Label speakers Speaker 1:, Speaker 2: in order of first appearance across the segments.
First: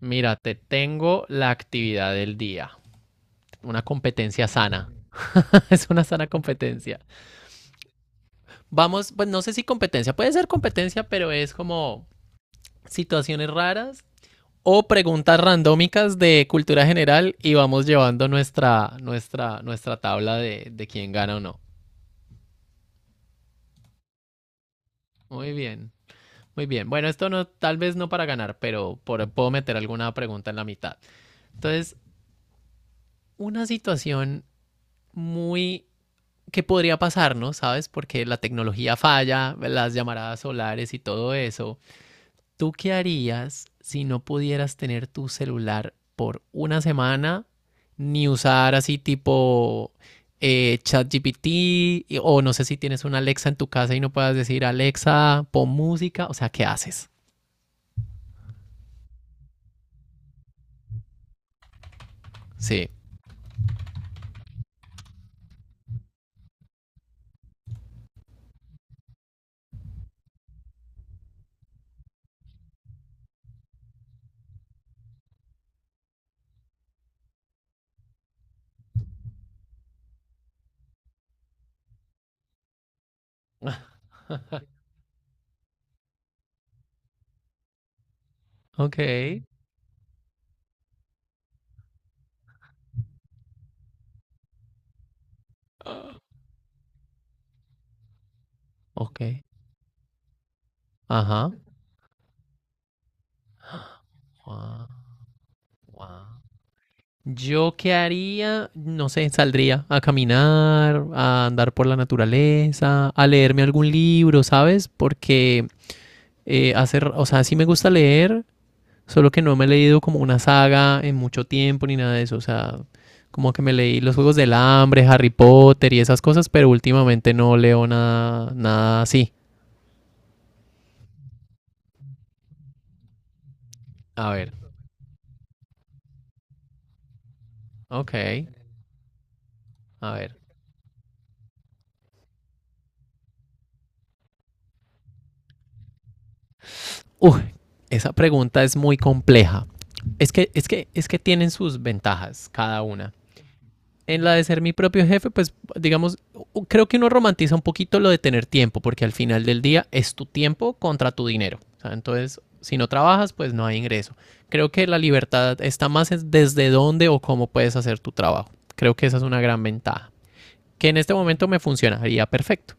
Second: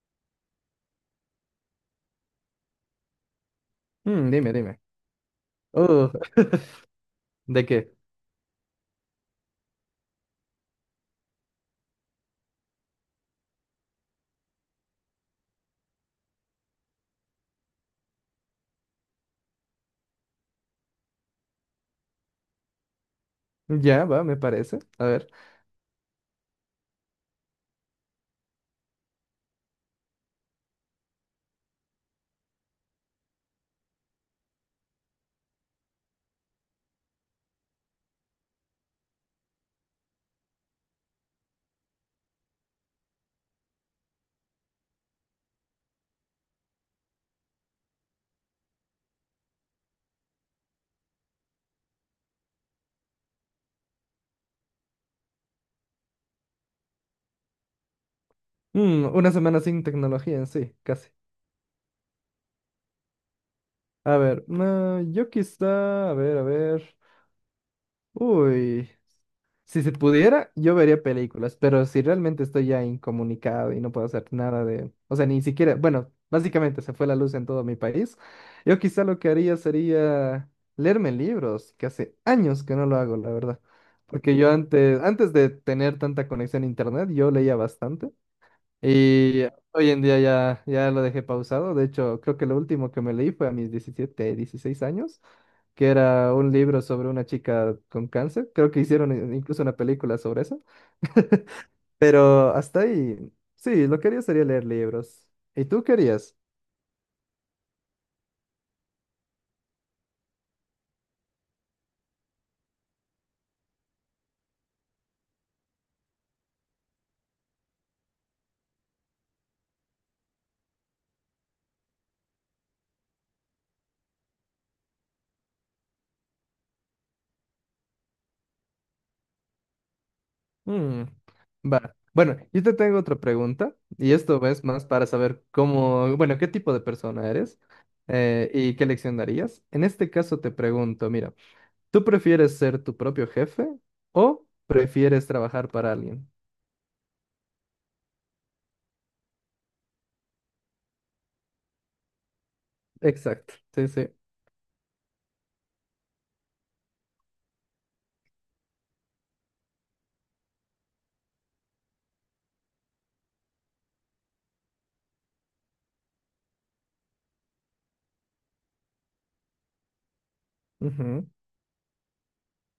Speaker 1: Mira, te tengo la actividad del día. Una
Speaker 2: Mm,
Speaker 1: competencia
Speaker 2: dime, dime.
Speaker 1: sana. Es una
Speaker 2: Uh,
Speaker 1: sana competencia.
Speaker 2: ¿De qué?
Speaker 1: Vamos, pues no sé si competencia, puede ser competencia, pero es como situaciones raras o preguntas randómicas de cultura general y vamos llevando nuestra tabla de quién gana o no.
Speaker 2: Ya, va, me parece. A ver.
Speaker 1: Muy bien, muy bien. Bueno, esto no, tal vez no para ganar, pero puedo meter alguna pregunta en la mitad. Entonces, una situación muy qué podría pasarnos, ¿sabes? Porque la tecnología falla, las llamaradas solares y todo eso. ¿Tú qué harías si no pudieras tener tu celular por una semana ni usar así tipo ChatGPT o no sé si tienes una Alexa en tu casa y no puedas decir Alexa, pon música? O sea, ¿qué haces?
Speaker 2: Una semana sin tecnología en sí, casi.
Speaker 1: Sí.
Speaker 2: A ver, no, yo quizá, a ver, a ver. Uy. Si se pudiera, yo vería películas, pero si realmente estoy ya incomunicado y no puedo hacer nada de, o sea, ni siquiera, bueno, básicamente se fue la luz en todo mi país, yo quizá lo que haría sería leerme libros, que hace años que no lo hago, la verdad. Porque yo antes de tener tanta conexión a internet, yo leía bastante.
Speaker 1: Ok,
Speaker 2: Y hoy en día ya lo dejé pausado. De hecho, creo que lo último que me leí fue a mis 17 16 años, que era un libro sobre una chica con cáncer. Creo que hicieron
Speaker 1: ok.
Speaker 2: incluso una película sobre eso.
Speaker 1: Ajá.
Speaker 2: Pero hasta ahí, sí, lo que haría sería leer
Speaker 1: Guau,
Speaker 2: libros. ¿Y tú
Speaker 1: guau.
Speaker 2: querías?
Speaker 1: Yo qué haría, no sé, saldría a caminar, a andar por la naturaleza, a leerme algún libro, ¿sabes? Porque o sea, sí me gusta leer, solo que no me he leído como una saga en mucho tiempo ni nada de eso, o sea, como que me leí los Juegos del Hambre, Harry Potter y esas cosas, pero últimamente no leo nada, nada así.
Speaker 2: Mm, va. Bueno, yo te tengo otra pregunta, y
Speaker 1: A
Speaker 2: esto
Speaker 1: ver,
Speaker 2: es más para saber cómo, bueno, qué tipo de persona eres
Speaker 1: ok,
Speaker 2: y qué lección darías. En este
Speaker 1: a ver.
Speaker 2: caso te pregunto, mira. ¿Tú prefieres ser tu propio jefe o prefieres trabajar para alguien?
Speaker 1: Uy, esa pregunta es muy compleja. Es que tienen sus ventajas cada una.
Speaker 2: Exacto, sí, sí.
Speaker 1: En la de ser mi propio jefe, pues digamos, creo que uno romantiza un poquito lo de tener tiempo, porque al final del día es tu tiempo contra tu dinero. O sea, entonces, si no trabajas, pues no hay ingreso. Creo que la libertad está más desde dónde o cómo puedes hacer tu trabajo. Creo que esa es una gran ventaja que en este
Speaker 2: Ujú.
Speaker 1: momento me funcionaría perfecto.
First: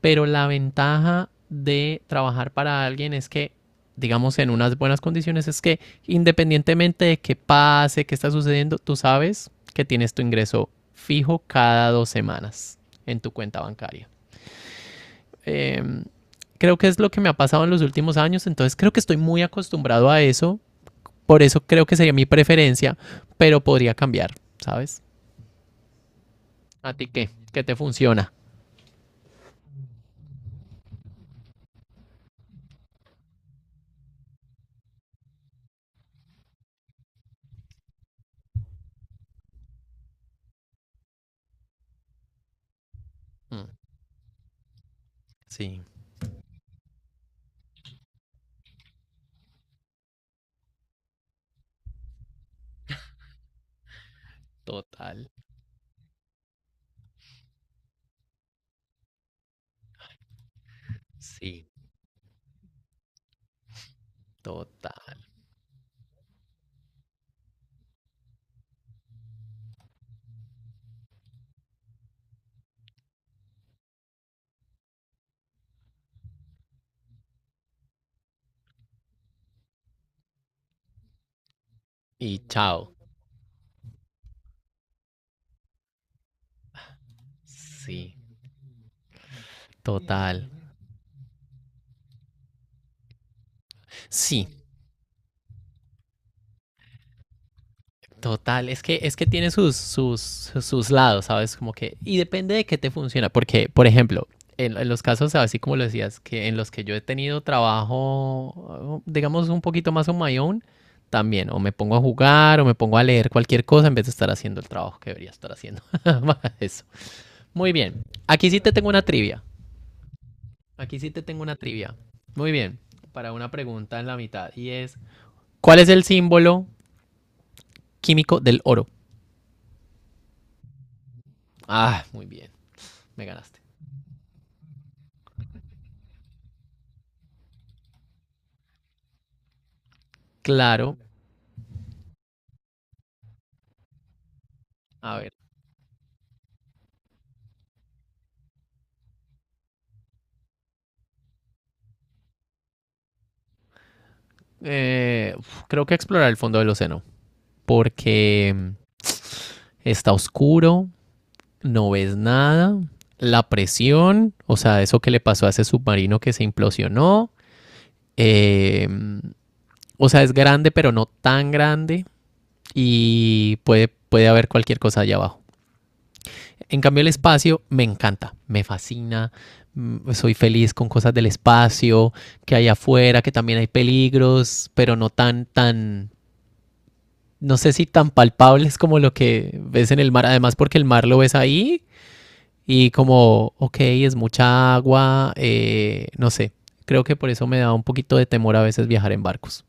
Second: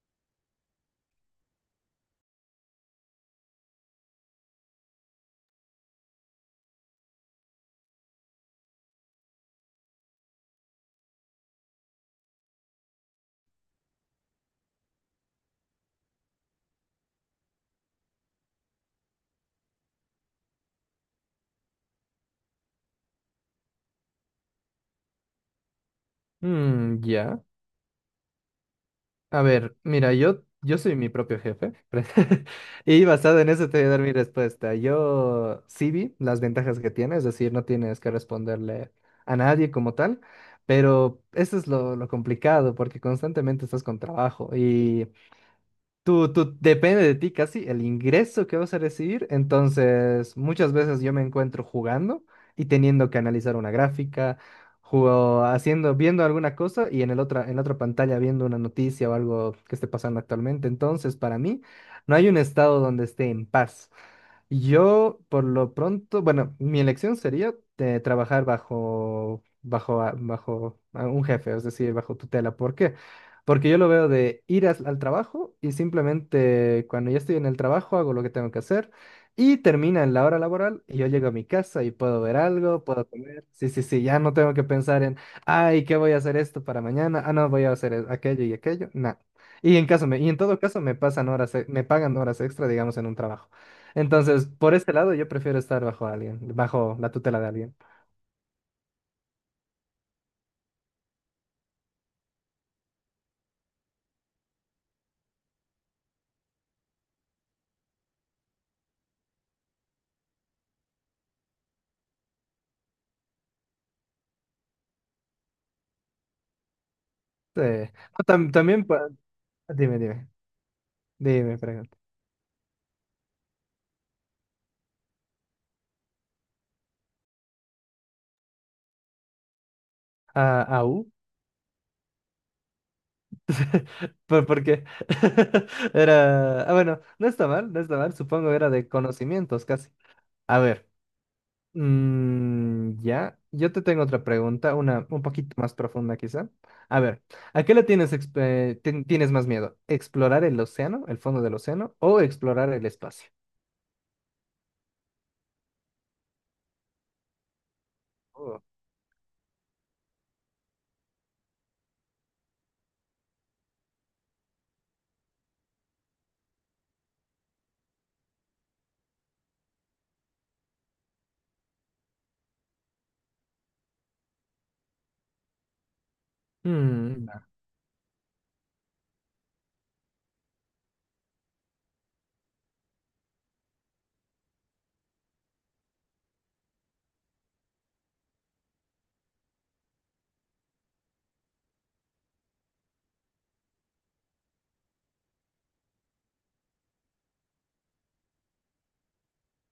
Speaker 1: Pero la ventaja de trabajar para alguien es que, digamos, en unas buenas condiciones, es que independientemente de qué pase, qué está sucediendo, tú sabes que tienes tu ingreso fijo cada dos semanas en tu cuenta bancaria. Eh, Creo que es lo que me ha pasado en los últimos años, entonces creo que estoy muy acostumbrado a eso, por eso creo que sería mi preferencia, pero podría cambiar, ¿sabes? ¿A
Speaker 2: Mm,
Speaker 1: ti qué?
Speaker 2: ya.
Speaker 1: ¿Qué te funciona?
Speaker 2: A ver, mira, yo soy mi propio jefe. Y basado en eso te voy a dar mi respuesta. Yo sí vi las ventajas que tiene, es decir, no tienes que responderle a nadie como tal, pero eso es lo complicado porque constantemente
Speaker 1: Mm,
Speaker 2: estás con trabajo y...
Speaker 1: sí,
Speaker 2: Tú depende de ti casi el ingreso que vas a recibir. Entonces, muchas veces yo me encuentro jugando y teniendo que analizar una gráfica,
Speaker 1: total.
Speaker 2: haciendo, viendo alguna cosa y en la otra pantalla viendo una noticia o algo que esté pasando actualmente. Entonces, para mí,
Speaker 1: Sí,
Speaker 2: no hay un estado donde esté en paz. Yo,
Speaker 1: total.
Speaker 2: por lo pronto, bueno, mi elección sería trabajar bajo a un jefe, es decir, bajo tutela. ¿Por qué? Porque yo lo veo de ir al trabajo y simplemente cuando ya estoy en el trabajo hago lo que tengo que hacer y termina en la hora laboral y yo llego a mi casa y puedo ver
Speaker 1: Y
Speaker 2: algo,
Speaker 1: chao.
Speaker 2: puedo comer. Sí, sí, sí, ya no tengo que pensar en, ay, ¿qué voy a hacer esto para mañana? Ah, no, voy a hacer
Speaker 1: Sí,
Speaker 2: aquello y aquello. No. Y en
Speaker 1: total.
Speaker 2: todo caso me pasan horas, me pagan horas extra, digamos, en un trabajo. Entonces,
Speaker 1: Sí,
Speaker 2: por ese lado, yo prefiero estar bajo alguien, bajo la tutela de alguien.
Speaker 1: total. Es que tiene sus, sus lados, ¿sabes? Como que, y depende de qué te funciona. Porque, por ejemplo, en los casos, así como lo decías, que en los que yo he tenido trabajo, digamos, un poquito más on my own, también, o me pongo a jugar, o me pongo a leer cualquier cosa en vez de estar haciendo el trabajo que debería estar haciendo. Eso.
Speaker 2: Sí.
Speaker 1: Muy bien.
Speaker 2: No,
Speaker 1: Aquí sí te
Speaker 2: también,
Speaker 1: tengo una trivia.
Speaker 2: dime, dime,
Speaker 1: Aquí sí te tengo
Speaker 2: dime,
Speaker 1: una
Speaker 2: pregunta.
Speaker 1: trivia. Muy bien, para una pregunta en la mitad. Y es, ¿cuál es el símbolo químico del oro?
Speaker 2: Ah, ¿aú?
Speaker 1: Ah, muy bien, me ganaste.
Speaker 2: ¿Por qué? Era, ah, bueno, no está mal, no está mal, supongo era de conocimientos casi. A ver,
Speaker 1: Claro,
Speaker 2: ya, yo te tengo otra pregunta, una
Speaker 1: a
Speaker 2: un
Speaker 1: ver.
Speaker 2: poquito más profunda quizá. A ver, ¿a qué le tienes, tienes más miedo? ¿Explorar el océano, el fondo del océano, o explorar el espacio?
Speaker 1: Creo que explorar el fondo del océano, porque mm, está oscuro, no ves nada, la presión, o sea, eso que le pasó a ese submarino que se implosionó, eh, mm, o sea, es grande, pero no tan grande, y puede, puede haber cualquier cosa allá abajo. En cambio, el
Speaker 2: Oh.
Speaker 1: espacio me encanta, me fascina, mm, soy feliz con cosas del espacio, que hay afuera, que también hay peligros, pero no tan, tan, no sé si tan palpables como lo que ves en el mar, además porque el mar lo ves ahí y como, ok, es mucha agua, no sé, creo que por eso me da un poquito de temor a veces viajar en barcos.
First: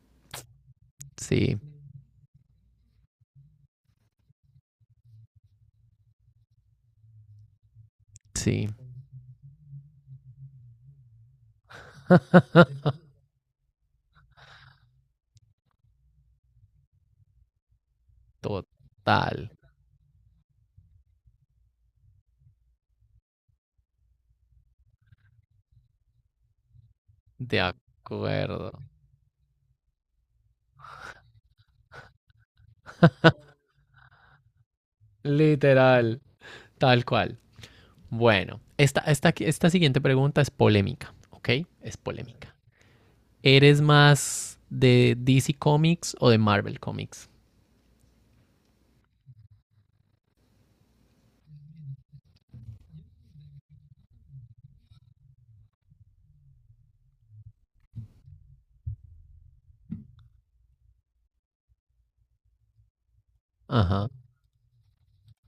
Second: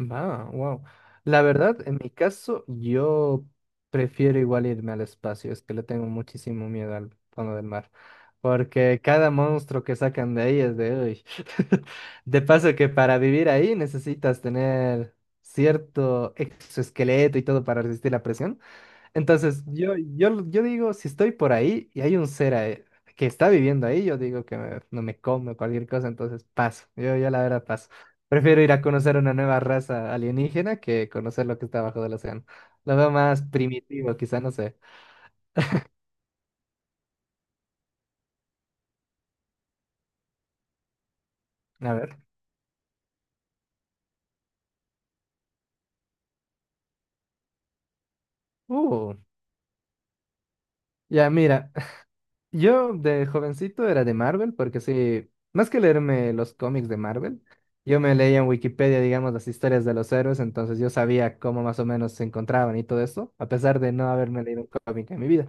Speaker 2: Va, wow. La
Speaker 1: Sí,
Speaker 2: verdad, en mi caso, yo prefiero igual irme al espacio, es que le tengo muchísimo miedo al fondo del mar,
Speaker 1: sí,
Speaker 2: porque cada monstruo que sacan de ahí es de hoy. De paso que para vivir ahí necesitas tener cierto exoesqueleto y todo para resistir la presión.
Speaker 1: total,
Speaker 2: Entonces, yo digo, si estoy por ahí y hay un ser que está viviendo ahí, yo digo que no me come o cualquier cosa, entonces paso. Yo la
Speaker 1: de
Speaker 2: verdad paso. Prefiero ir
Speaker 1: acuerdo,
Speaker 2: a conocer una nueva raza alienígena que conocer lo que está abajo del océano. Lo veo más primitivo, quizá, no sé.
Speaker 1: literal, tal cual. Bueno, esta siguiente pregunta es polémica, ¿ok?
Speaker 2: A
Speaker 1: Es
Speaker 2: ver.
Speaker 1: polémica. ¿Eres más de DC Comics o de Marvel Comics?
Speaker 2: Uh, ya mira, yo de jovencito era de Marvel, porque sí, más que leerme los cómics de Marvel, yo me leía en Wikipedia, digamos, las historias de los héroes, entonces yo sabía cómo más o menos se encontraban y todo eso, a pesar de
Speaker 1: Ajá,
Speaker 2: no haberme leído un cómic en mi vida.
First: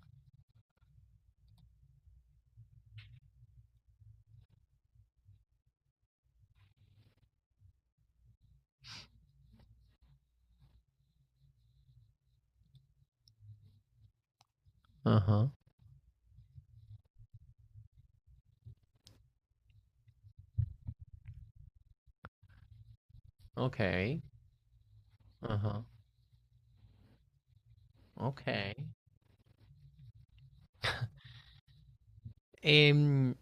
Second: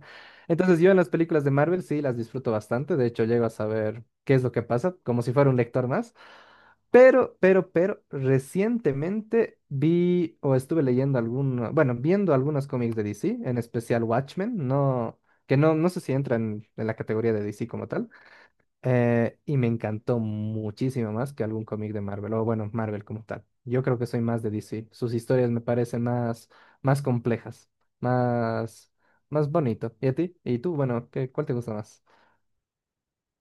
Speaker 2: Entonces yo en las películas de Marvel sí las disfruto bastante, de hecho llego a saber qué es lo que pasa, como si fuera un lector más. Pero, recientemente vi o estuve leyendo algunos, bueno, viendo algunos cómics de DC, en especial Watchmen, no,
Speaker 1: ajá.
Speaker 2: que no, no sé si entran en la categoría de DC como tal, y me encantó muchísimo más que algún cómic de Marvel, o bueno, Marvel como tal. Yo creo que soy
Speaker 1: Ok,
Speaker 2: más de DC, sus historias me
Speaker 1: ajá,
Speaker 2: parecen más, más complejas,
Speaker 1: ok.
Speaker 2: más, más bonito. ¿Y a ti? ¿Y tú? Bueno, ¿Cuál te gusta más?
Speaker 1: Em,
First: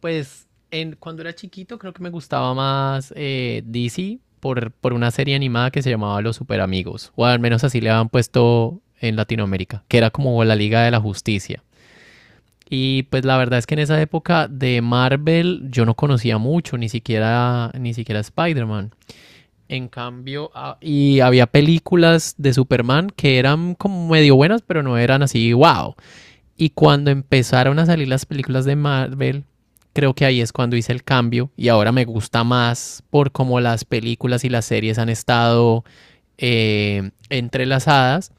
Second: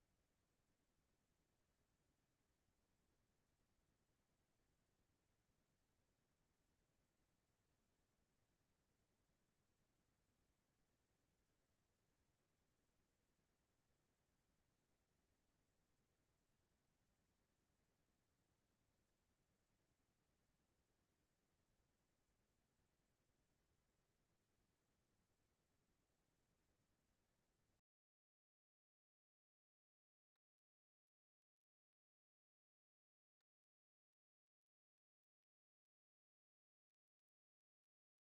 Speaker 1: pues cuando era chiquito creo que me gustaba más DC por una serie animada que se llamaba Los Super Amigos, o al menos así le habían puesto en Latinoamérica, que era como la Liga de la Justicia. Y pues la verdad es que en esa época de Marvel yo no conocía mucho, ni siquiera Spider-Man. En cambio, ah, y había películas de Superman que eran como medio buenas, pero no eran así, wow. Y cuando empezaron a salir las películas de Marvel, creo que ahí es cuando hice el cambio y ahora me gusta más por cómo las películas y las series han estado entrelazadas.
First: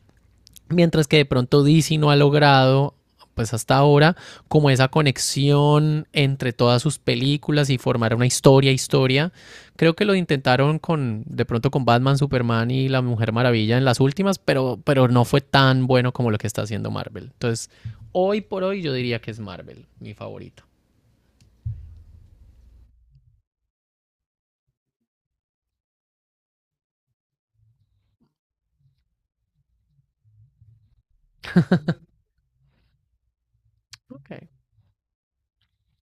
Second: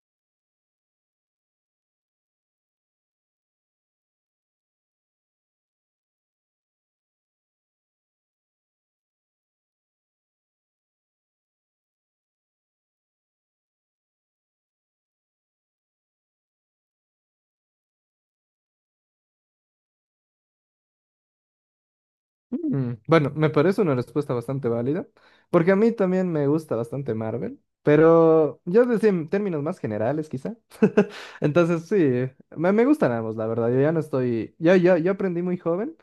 Speaker 1: Mientras que de pronto DC no ha logrado, pues hasta ahora, como esa conexión entre todas sus películas y formar una historia, historia. Creo que lo intentaron con, de pronto con Batman, Superman y La Mujer Maravilla en las últimas, pero no fue tan bueno como lo que está haciendo Marvel. Entonces, hoy por hoy yo diría que es Marvel, mi favorito.
Speaker 2: Bueno, me parece una respuesta bastante válida, porque a mí también me gusta bastante Marvel, pero yo decía en términos más generales quizá. Entonces sí, me gustan ambos, la verdad. Yo ya no
Speaker 1: Ok.
Speaker 2: estoy, yo aprendí muy joven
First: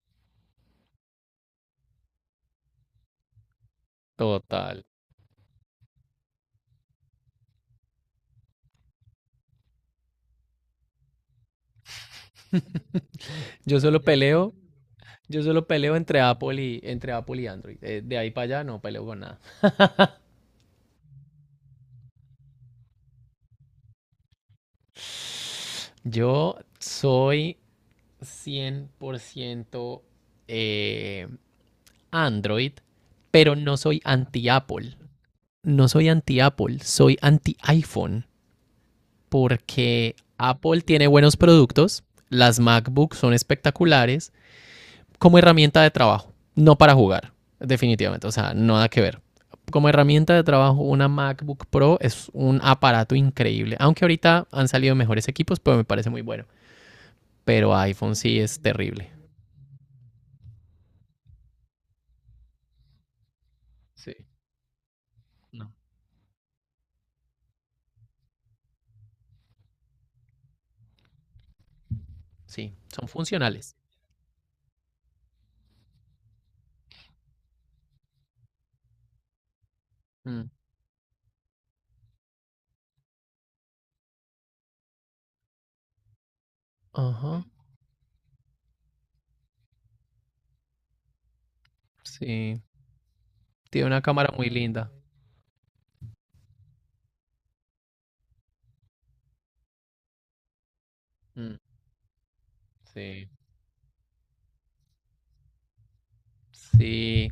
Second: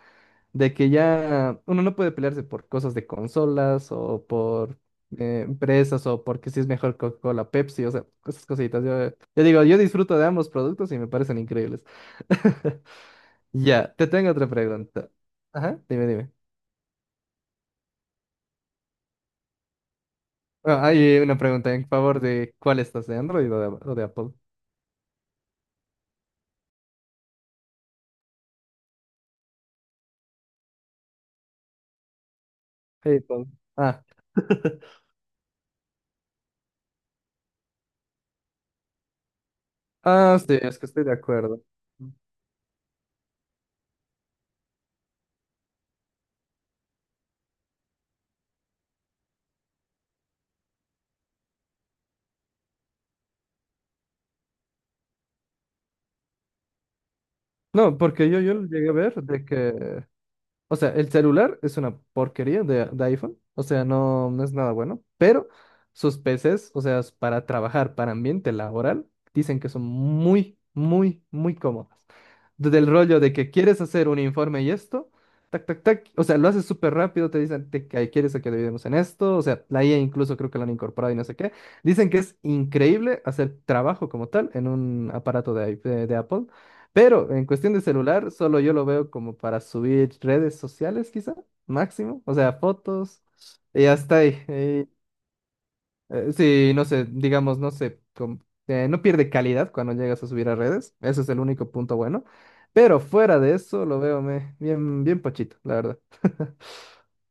Speaker 2: de que ya uno no puede pelearse por cosas de consolas o por
Speaker 1: Total.
Speaker 2: empresas o porque si es mejor Coca-Cola, Pepsi, o sea, esas cositas. Yo digo, yo disfruto de ambos productos y me parecen increíbles.
Speaker 1: Yo
Speaker 2: Ya,
Speaker 1: solo
Speaker 2: te tengo otra
Speaker 1: peleo,
Speaker 2: pregunta.
Speaker 1: yo solo
Speaker 2: Ajá,
Speaker 1: peleo
Speaker 2: dime, dime.
Speaker 1: Entre Apple y Android. De ahí para allá no peleo con nada.
Speaker 2: Bueno, hay una pregunta en favor de cuál estás, de Android o de Apple.
Speaker 1: Yo soy 100% eh, Android,
Speaker 2: Hey, Apple.
Speaker 1: pero no
Speaker 2: Ah.
Speaker 1: soy anti-Apple. No soy anti-Apple, soy anti-iPhone, porque
Speaker 2: Ah, sí, es
Speaker 1: Apple
Speaker 2: que estoy
Speaker 1: tiene
Speaker 2: de
Speaker 1: buenos
Speaker 2: acuerdo.
Speaker 1: productos, las MacBooks son espectaculares como herramienta de trabajo, no para jugar, definitivamente, o sea, nada que ver. Como herramienta de trabajo, una MacBook Pro es un aparato increíble, aunque ahorita han salido mejores equipos, pero me parece muy bueno. Pero
Speaker 2: No,
Speaker 1: iPhone
Speaker 2: porque
Speaker 1: sí
Speaker 2: yo,
Speaker 1: es
Speaker 2: yo llegué a
Speaker 1: terrible.
Speaker 2: ver de que, o sea, el celular es una porquería de iPhone, o sea,
Speaker 1: Sí,
Speaker 2: no, no es nada bueno, pero
Speaker 1: no.
Speaker 2: sus PCs, o sea, es para trabajar, para ambiente laboral, dicen que son muy, muy, muy cómodos.
Speaker 1: Sí,
Speaker 2: Del
Speaker 1: son
Speaker 2: rollo de que
Speaker 1: funcionales.
Speaker 2: quieres hacer un informe y esto, tac, tac, tac, o sea, lo haces súper rápido, te dicen que quieres que dividamos en esto, o sea, la IA incluso
Speaker 1: Mm,
Speaker 2: creo que lo han incorporado y no sé qué. Dicen que es increíble hacer trabajo como tal en un aparato de, iP- de Apple, pero
Speaker 1: ajá,
Speaker 2: en
Speaker 1: mm,
Speaker 2: cuestión de celular, solo yo lo veo como para subir redes sociales, quizá, máximo, o sea,
Speaker 1: sí.
Speaker 2: fotos, y
Speaker 1: Tiene una
Speaker 2: hasta
Speaker 1: cámara muy
Speaker 2: ahí.
Speaker 1: linda.
Speaker 2: Sí, no sé, digamos, no sé, no pierde calidad cuando llegas a subir a redes. Ese es el
Speaker 1: Mm,
Speaker 2: único punto bueno. Pero
Speaker 1: sí,
Speaker 2: fuera de eso, lo veo bien, bien pochito, la verdad.
Speaker 1: sí.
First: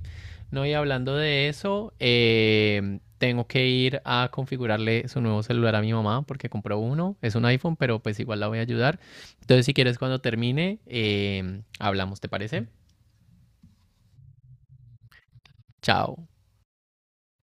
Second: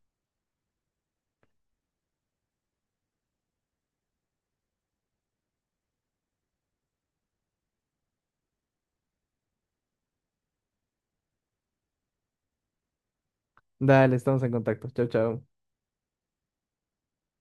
Speaker 1: No, y hablando de eso, tengo que ir a configurarle su nuevo celular a mi mamá porque compró uno. Es un iPhone, pero pues igual la voy a ayudar. Entonces, si quieres, cuando termine, hablamos, ¿te parece?
Speaker 2: Dale, estamos en contacto. Chao, chao.
Speaker 1: Chao.